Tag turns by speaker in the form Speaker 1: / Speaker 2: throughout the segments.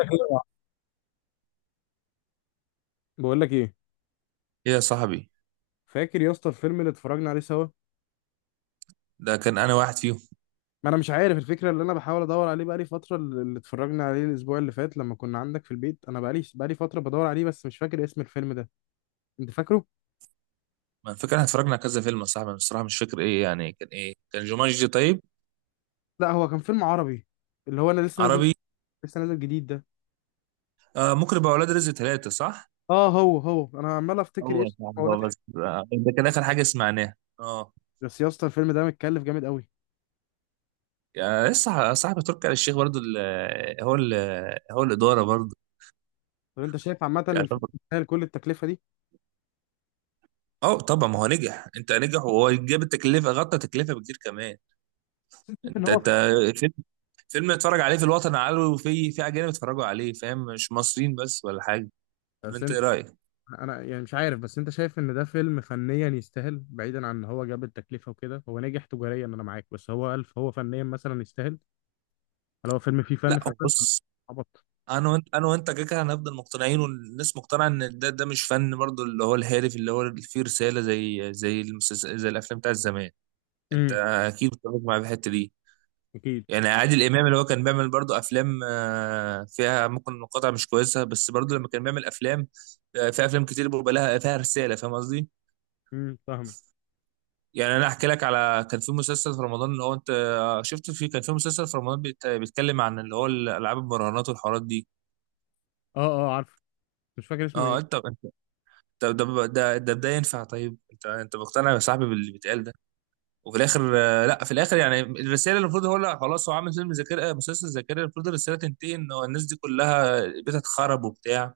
Speaker 1: أيوة. بقول لك ايه؟
Speaker 2: ايه يا صاحبي.
Speaker 1: فاكر يا اسطى الفيلم اللي اتفرجنا عليه سوا؟
Speaker 2: ده كان انا واحد فيهم.
Speaker 1: ما انا مش عارف الفكره اللي انا بحاول ادور عليه بقالي فتره، اللي اتفرجنا عليه الاسبوع اللي فات لما كنا عندك في البيت. انا بقالي فتره بدور عليه بس مش فاكر اسم الفيلم ده. انت فاكره؟
Speaker 2: ما فكرة احنا اتفرجنا على كذا فيلم يا صاحبي، بس الصراحه مش فاكر. ايه يعني كان ايه؟ كان جومانجي؟ طيب.
Speaker 1: لا هو كان فيلم عربي، اللي هو انا لسه نازل،
Speaker 2: عربي.
Speaker 1: لسه نازل جديد ده.
Speaker 2: آه ممكن يبقى اولاد رزق ثلاثة، صح؟
Speaker 1: اه هو انا عمال افتكر
Speaker 2: هو يا
Speaker 1: ايش
Speaker 2: صاحبي
Speaker 1: اولاد
Speaker 2: هو بس،
Speaker 1: حاجة.
Speaker 2: ده كان اخر حاجه سمعناها اه.
Speaker 1: بس يا اسطى الفيلم ده متكلف جامد قوي.
Speaker 2: يعني لسه صاحبي تركي آل الشيخ برضه، ال- هو ال هو الاداره برضه.
Speaker 1: طب انت شايف عامه الفيلم
Speaker 2: يعتبر.
Speaker 1: يستاهل كل التكلفه دي؟
Speaker 2: اه طبعا، ما هو نجح. انت نجح، وهو جاب التكلفه، غطى تكلفه بكتير كمان.
Speaker 1: بس انت شايف ان
Speaker 2: انت فيلم. فيلم اتفرج عليه في الوطن العربي، وفي اجانب اتفرجوا عليه، فاهم؟ مش مصريين بس ولا حاجه.
Speaker 1: هو،
Speaker 2: انت ايه رايك؟
Speaker 1: انا يعني مش عارف، بس انت شايف ان ده فيلم فنيا يستاهل؟ بعيدا عن ان هو جاب التكلفه وكده، هو نجح تجاريا انا معاك، بس هو الف هو فنيا مثلا يستاهل؟ هل هو فيلم فيه فن
Speaker 2: لا هو
Speaker 1: فعلا؟
Speaker 2: بص،
Speaker 1: عبط.
Speaker 2: انا وانت انا وانت كده كده هنفضل مقتنعين، والناس مقتنعه ان ده مش فن برضو، اللي هو الهادف، اللي هو فيه رساله، زي المسلسل، زي الافلام بتاعت زمان. انت
Speaker 1: امم،
Speaker 2: اكيد بتتفق مع الحته دي.
Speaker 1: اكيد.
Speaker 2: يعني عادل امام اللي هو كان بيعمل برضو افلام فيها ممكن مقاطع مش كويسه، بس برضو لما كان بيعمل افلام، في افلام كتير بيبقى لها فيها رساله، فاهم قصدي؟
Speaker 1: فاهمه.
Speaker 2: يعني انا احكي لك على، كان في مسلسل في رمضان اللي هو انت شفت؟ في كان في مسلسل في رمضان بيتكلم عن اللي هو الالعاب المراهنات والحوارات دي.
Speaker 1: اه، اه عارف، مش فاكر اسمه
Speaker 2: اه
Speaker 1: ايه.
Speaker 2: انت، طب ده ينفع؟ طيب انت مقتنع يا صاحبي باللي بيتقال ده؟ وفي الاخر لا، في الاخر يعني الرساله المفروض، هو لا خلاص، هو عامل فيلم ذاكره، مسلسل ذاكره، المفروض الرساله تنتهي ان هو الناس دي كلها بيتها اتخرب وبتاع،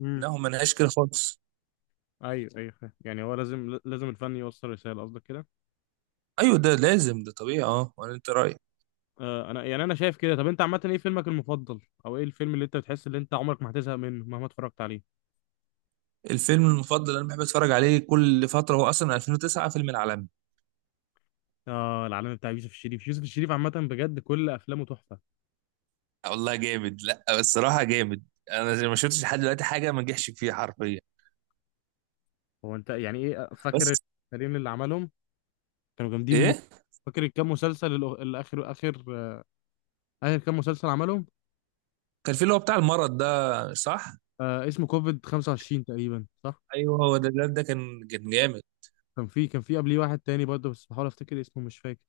Speaker 1: امم.
Speaker 2: انهم ما لهاش كده خالص.
Speaker 1: ايوه ايوه فاهم. يعني هو لازم لازم الفن يوصل رساله قصدك كده؟
Speaker 2: ايوه ده لازم، ده طبيعي اه، ولا انت رايك؟
Speaker 1: آه، انا يعني انا شايف كده. طب انت عامه ايه فيلمك المفضل، او ايه الفيلم اللي انت بتحس ان انت عمرك ما هتزهق منه مهما اتفرجت عليه؟
Speaker 2: الفيلم المفضل اللي انا بحب اتفرج عليه كل فتره هو اصلا 2009، فيلم العالمي.
Speaker 1: اه، العالم بتاع يوسف الشريف. يوسف الشريف عامه بجد كل افلامه تحفه.
Speaker 2: والله جامد، لا الصراحه جامد. انا ما شفتش لحد دلوقتي حاجه ما نجحش فيها حرفيا.
Speaker 1: هو انت يعني ايه
Speaker 2: بس.
Speaker 1: فاكر الفريقين اللي عملهم كانوا جامدين مو؟
Speaker 2: ايه.
Speaker 1: فاكر الكام مسلسل الأخ- الاخر اخر اخر اخر كام مسلسل عملهم؟
Speaker 2: كان في اللي هو بتاع المرض ده، صح؟
Speaker 1: آه، اسمه كوفيد 25 تقريبا صح.
Speaker 2: ايوه هو ده، الواد ده كان جامد.
Speaker 1: كان في قبليه واحد تاني برضه، بس بحاول افتكر اسمه مش فاكر.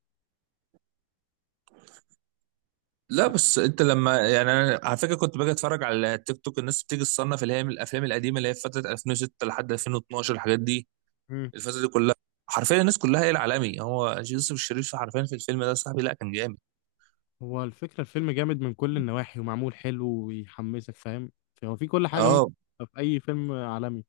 Speaker 2: لا بس انت لما، يعني انا على فكره كنت باجي اتفرج على تيك توك، الناس بتيجي تصنف اللي هي من الافلام القديمه، اللي هي في فتره 2006 لحد 2012 الحاجات دي،
Speaker 1: مم.
Speaker 2: الفتره دي كلها، حرفيا الناس كلها هي العالمي، هو يوسف الشريف حرفيا في الفيلم ده. صاحبي لا كان جامد.
Speaker 1: هو الفكرة الفيلم جامد من كل النواحي ومعمول حلو ويحمسك فاهم. هو في كل حاجة ممكن
Speaker 2: اه،
Speaker 1: تبقى في أي فيلم عالمي،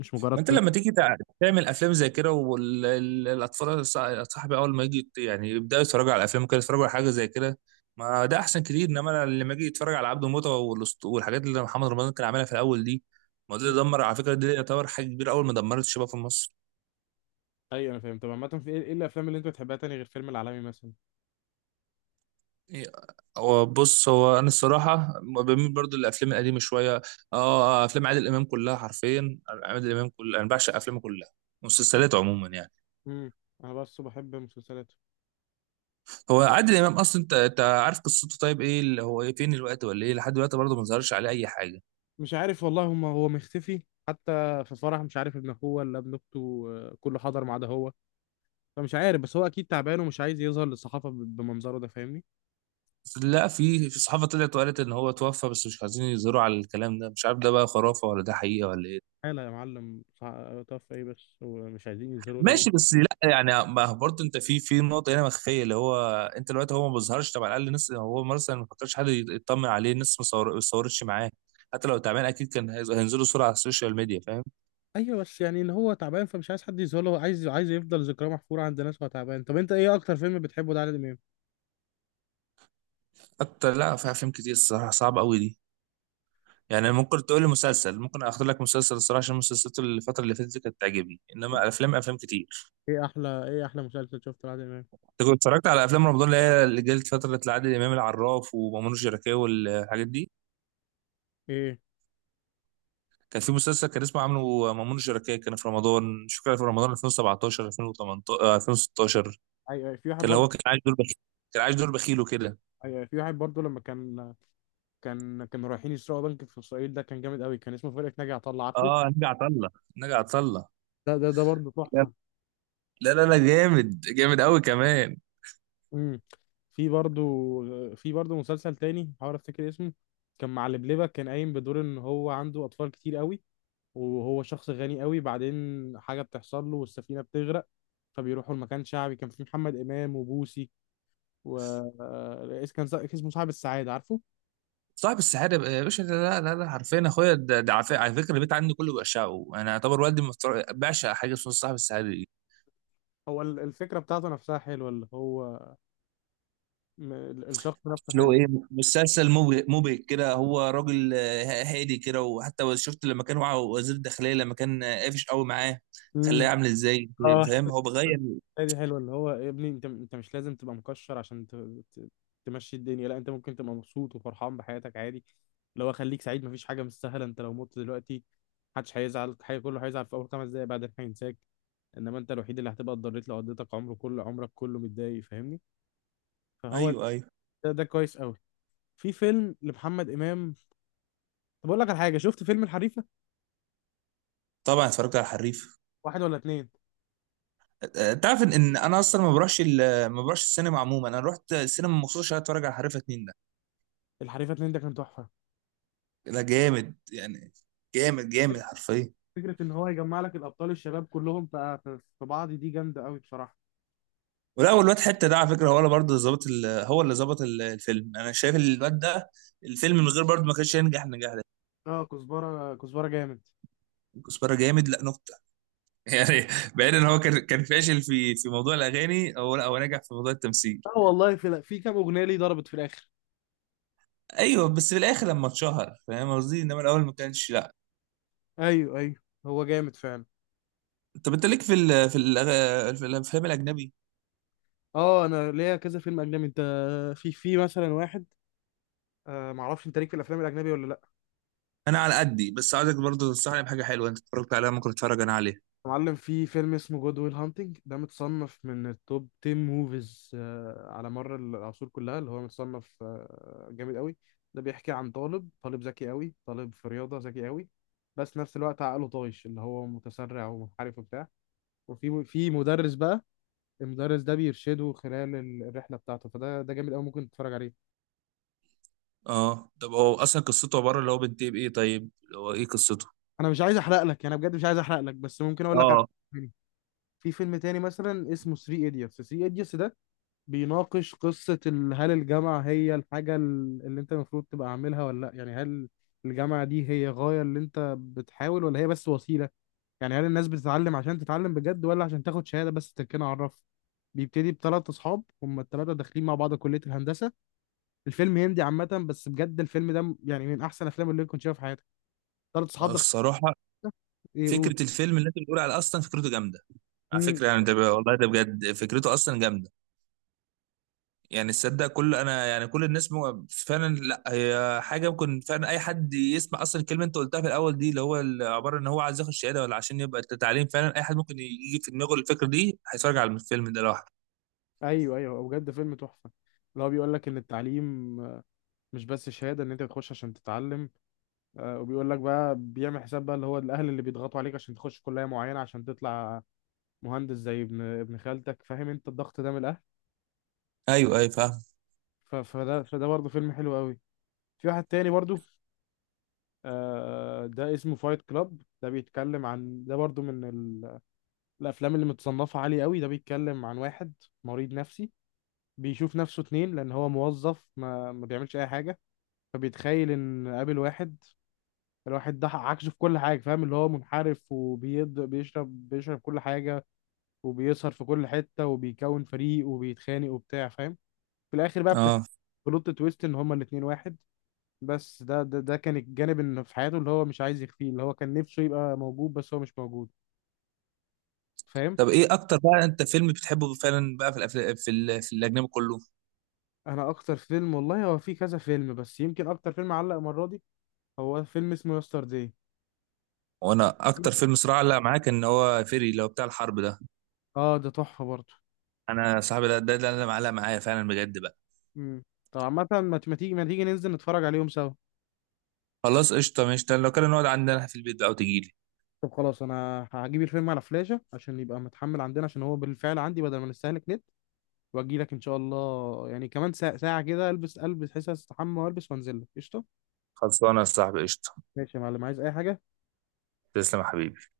Speaker 1: مش مجرد
Speaker 2: ما انت
Speaker 1: فيلم.
Speaker 2: لما تيجي تعمل افلام زي كده والاطفال، صاحبي اول ما يجي يعني يبداوا يتفرجوا على الافلام كده، يتفرجوا على حاجه زي كده، ما ده احسن كتير. انما أنا لما اجي يتفرج على عبده موته والحاجات اللي محمد رمضان كان عاملها في الاول دي، ما ده
Speaker 1: مم.
Speaker 2: دمر على فكره. دي يعتبر حاجه كبيره اول ما دمرت الشباب في مصر.
Speaker 1: ايوه انا فاهم. طب عامة في ايه، إيه الافلام اللي انت بتحبها تاني غير فيلم العالمي مثلا؟
Speaker 2: إيه، هو بص، هو انا الصراحه بميل برضو للافلام القديمه شويه. اه افلام عادل امام كلها حرفيا، عادل امام كلها، انا بعشق افلامه كلها. مسلسلات عموما يعني.
Speaker 1: امم. انا بس بحب مسلسلات.
Speaker 2: هو عادل امام اصلا انت عارف قصته؟ طيب ايه اللي هو ايه، فين الوقت ولا ايه، لحد دلوقتي برضه ما ظهرش عليه اي حاجه.
Speaker 1: مش عارف والله، هما هو مختفي. حتى في فرح مش عارف ابن اخوه ولا ابن اخته، كله حضر ما عدا هو. فمش عارف، بس هو اكيد تعبان ومش عايز يظهر للصحافه بمنظره ده فاهمني.
Speaker 2: لا في صحافه طلعت وقالت ان هو توفى، بس مش عايزين يظهروا على الكلام ده. مش عارف ده بقى خرافه ولا ده حقيقه ولا ايه.
Speaker 1: حاله يا معلم طف ايه؟ بس هو مش عايزين يظهروا ليه.
Speaker 2: ماشي بس لا يعني، ما هو برضه انت في نقطه هنا مخفيه اللي هو، انت دلوقتي هو ما بيظهرش، طب على الاقل الناس، هو مثلا ما كترش حد يطمن عليه، الناس ما صورتش معاه، حتى لو تعبان اكيد كان هينزلوا صوره على السوشيال ميديا، فاهم؟
Speaker 1: ايوه، بس يعني ان هو تعبان فمش عايز حد يظهر له، عايز يفضل ذكراه محفوره عند ناس وهو تعبان. طب انت ايه اكتر فيلم بتحبه لعادل امام؟
Speaker 2: حتى لا، في افلام كتير الصراحه صعبه قوي دي، يعني ممكن تقول لي مسلسل، ممكن اختار لك مسلسل الصراحه، عشان المسلسلات اللي الفتره اللي فاتت دي كانت تعجبني،
Speaker 1: طب
Speaker 2: انما افلام افلام كتير.
Speaker 1: ايه احلى، ايه احلى مسلسل شفته لعادل امام؟
Speaker 2: انت كنت اتفرجت على افلام رمضان اللي هي اللي جت فتره عادل امام، العراف ومأمون الشركاه والحاجات دي؟
Speaker 1: ايه،
Speaker 2: كان في مسلسل كان اسمه عامله مأمون الشركاه، كان في رمضان، مش فاكر في رمضان 2017 2018 2016.
Speaker 1: ايوه أيوة، في واحد
Speaker 2: كان
Speaker 1: برضه.
Speaker 2: هو كان عايش دور بخيل، كان عايش دور بخيل وكده.
Speaker 1: ايوه في واحد برضه، لما كان كانوا رايحين يسرقوا بنك في اسرائيل. ده كان جامد قوي، كان اسمه فرقة ناجي عطا الله عارفه.
Speaker 2: اه نجا عطله، نجا عطله.
Speaker 1: ده برضه تحفة.
Speaker 2: لا لا لا جامد جامد قوي كمان.
Speaker 1: امم. في برضه، في برضه مسلسل تاني بحاول افتكر اسمه. كان مع لبلبة، كان قايم بدور ان هو عنده اطفال كتير قوي، وهو شخص غني قوي. بعدين حاجة بتحصل له والسفينة بتغرق، فبيروحوا لمكان شعبي كان فيه محمد امام وبوسي، و اسمه صاحب السعادة عارفه.
Speaker 2: صاحب السعاده لا لا لا حرفيا اخويا ده، على فكره البيت عندي كله بيعشقه، انا اعتبر والدي بيعشق حاجه اسمها صاحب السعاده دي.
Speaker 1: هو الفكرة بتاعته نفسها حلوة، اللي هو الشخص نفسه
Speaker 2: اللي هو
Speaker 1: حلو.
Speaker 2: ايه، مسلسل مبهج، مبهج كده، هو راجل هادي كده. وحتى شفت لما كان معاه وزير الداخليه لما كان قافش قوي معاه؟
Speaker 1: امم.
Speaker 2: خلاه عامل ازاي.
Speaker 1: اه،
Speaker 2: فاهم هو بغير.
Speaker 1: لا دي حلوه، اللي هو يا ابني انت مش لازم تبقى مكشر عشان ت... تمشي الدنيا. لا، انت ممكن تبقى مبسوط وفرحان بحياتك عادي. اللي هو خليك سعيد، مفيش حاجه مستاهله. انت لو مت دلوقتي محدش هيزعل حاجه، كله هيزعل في اول 5 دقايق بعدين هينساك. انما انت الوحيد اللي هتبقى اتضريت لو قضيتك عمره كله، عمرك كله متضايق فاهمني. فهو
Speaker 2: ايوه ايوه.
Speaker 1: ده كويس قوي في فيلم لمحمد امام. طب اقول لك على حاجه، شفت فيلم الحريفه؟
Speaker 2: طبعا اتفرجت على الحريف.
Speaker 1: واحد ولا اتنين؟
Speaker 2: تعرف إن انا اصلا ما بروحش ما بروحش السينما عموما؟ انا رحت السينما مخصوص عشان اتفرج على الحريفه اتنين ده.
Speaker 1: الحريفه اتنين ده كان تحفه.
Speaker 2: ده جامد يعني، جامد جامد حرفيا.
Speaker 1: فكره ان هو يجمع لك الابطال الشباب كلهم في بعض دي جامده قوي بصراحه.
Speaker 2: ولا هو الواد حته ده، على فكره هو اللي برضه هو اللي ظبط الفيلم. انا شايف الواد ده الفيلم من غير برضه ما كانش هينجح النجاح ده.
Speaker 1: اه كزبره، كزبره جامد.
Speaker 2: كزبره جامد لا نقطه. يعني بعيد ان هو كان فاشل في موضوع الاغاني، هو لا، هو نجح في موضوع التمثيل.
Speaker 1: اه والله، في كام اغنيه ليه ضربت في الاخر.
Speaker 2: ايوه بس في الاخر لما اتشهر، فاهم قصدي؟ انما الاول ما كانش، لا.
Speaker 1: ايوه ايوه، هو جامد فعلا.
Speaker 2: طب انت ليك في في الافلام الاجنبي؟
Speaker 1: اه، انا ليا كذا فيلم اجنبي. انت في مثلا واحد، معرفش انت ليك في الافلام الاجنبي ولا لا.
Speaker 2: انا على قدي، بس عايزك برضه تنصحني بحاجه حلوه انت اتفرجت عليها ممكن اتفرج انا عليها.
Speaker 1: يا معلم، في فيلم اسمه جود ويل هانتنج، ده متصنف من التوب 10 موفيز على مر العصور كلها، اللي هو متصنف جامد قوي. ده بيحكي عن طالب، طالب ذكي قوي، طالب في رياضه ذكي قوي، بس نفس الوقت عقله طايش، اللي هو متسرع ومنحرف وبتاع. وفي مدرس بقى، المدرس ده بيرشده خلال الرحله بتاعته. فده جامد قوي، ممكن تتفرج عليه.
Speaker 2: اه طب هو اصلا قصته عباره اللي هو بنتي بايه، طيب اللي هو ايه قصته؟
Speaker 1: انا مش عايز احرق لك، انا بجد مش عايز احرق لك، بس ممكن اقول لك على
Speaker 2: اه
Speaker 1: فيلم. في فيلم تاني مثلا اسمه 3 ايديوتس. 3 ايديوتس ده بيناقش قصه هل الجامعه هي الحاجه اللي انت المفروض تبقى عاملها ولا لا؟ يعني هل الجامعه دي هي غايه اللي انت بتحاول، ولا هي بس وسيله؟ يعني هل الناس بتتعلم عشان تتعلم بجد، ولا عشان تاخد شهاده بس تركنا على الرف؟ بيبتدي ب3 اصحاب، هم ال3 داخلين مع بعض كليه الهندسه. الفيلم هندي عامة، بس بجد الفيلم ده يعني من أحسن الأفلام اللي كنت شايفها في حياتي. 3 صحاب دخل
Speaker 2: الصراحة،
Speaker 1: يقول.
Speaker 2: فكره الفيلم اللي انت بتقول على اصلا فكرته جامده. على
Speaker 1: امم.
Speaker 2: فكره يعني والله ده بجد فكرته اصلا جامده. يعني تصدق كل، انا يعني كل الناس فعلا، لا هي حاجه ممكن فعلا اي حد يسمع اصلا الكلمه انت قلتها في الاول دي، اللي هو عباره ان هو عايز ياخد شهاده ولا عشان يبقى تعليم، فعلا اي حد ممكن يجي في دماغه الفكره دي هيتفرج على الفيلم ده لوحده.
Speaker 1: أيوه أيوه، هو بجد فيلم تحفة. اللي هو بيقول لك إن التعليم مش بس شهادة، إن أنت بتخش عشان تتعلم. وبيقول لك بقى، بيعمل حساب بقى اللي هو الأهل اللي بيضغطوا عليك عشان تخش كلية معينة عشان تطلع مهندس زي ابن خالتك. فاهم أنت الضغط ده من الأهل؟
Speaker 2: ايوه ايوه فاهم.
Speaker 1: فده فده برضه فيلم حلو قوي. في واحد تاني برضه، ده اسمه فايت كلاب. ده بيتكلم عن ده برضه من الافلام اللي متصنفه عالي قوي. ده بيتكلم عن واحد مريض نفسي بيشوف نفسه اتنين، لان هو موظف ما بيعملش اي حاجه، فبيتخيل ان قابل واحد. الواحد ده عكسه في كل حاجه، فاهم؟ اللي هو منحرف وبيض، بيشرب كل حاجه، وبيسهر في كل حته، وبيكون فريق، وبيتخانق وبتاع فاهم. في الاخر بقى
Speaker 2: اه
Speaker 1: بلوت تويست ان هما الاتنين واحد. بس ده كان الجانب اللي في حياته اللي هو مش عايز يخفيه، اللي هو كان نفسه يبقى موجود بس هو مش موجود فاهم.
Speaker 2: طب ايه اكتر بقى انت فيلم بتحبه فعلا بقى في في الاجنبي كله؟
Speaker 1: انا اكتر فيلم والله، هو في كذا فيلم، بس يمكن اكتر فيلم علق المره دي هو فيلم اسمه يسترداي.
Speaker 2: وانا اكتر فيلم صراع، لا معاك، ان هو فيري اللي هو بتاع الحرب ده.
Speaker 1: اه، ده تحفه برضه.
Speaker 2: انا صاحبي ده اللي معلق معايا فعلا بجد بقى.
Speaker 1: امم. طب عامه، ما تيجي ننزل نتفرج عليهم سوا.
Speaker 2: خلاص قشطه ماشي، لو كده نقعد عندنا في البيت بقى وتجيلي.
Speaker 1: طب خلاص، انا هجيب الفيلم على فلاشه عشان يبقى متحمل عندنا، عشان هو بالفعل عندي، بدل ما نستهلك نت. واجي لك ان شاء الله يعني كمان ساعه، ساعة كده، البس، حس استحمى والبس وانزل لك قشطه.
Speaker 2: خلصانه يا صاحبي قشطه.
Speaker 1: ماشي يا معلم، عايز اي حاجه؟
Speaker 2: تسلم يا حبيبي.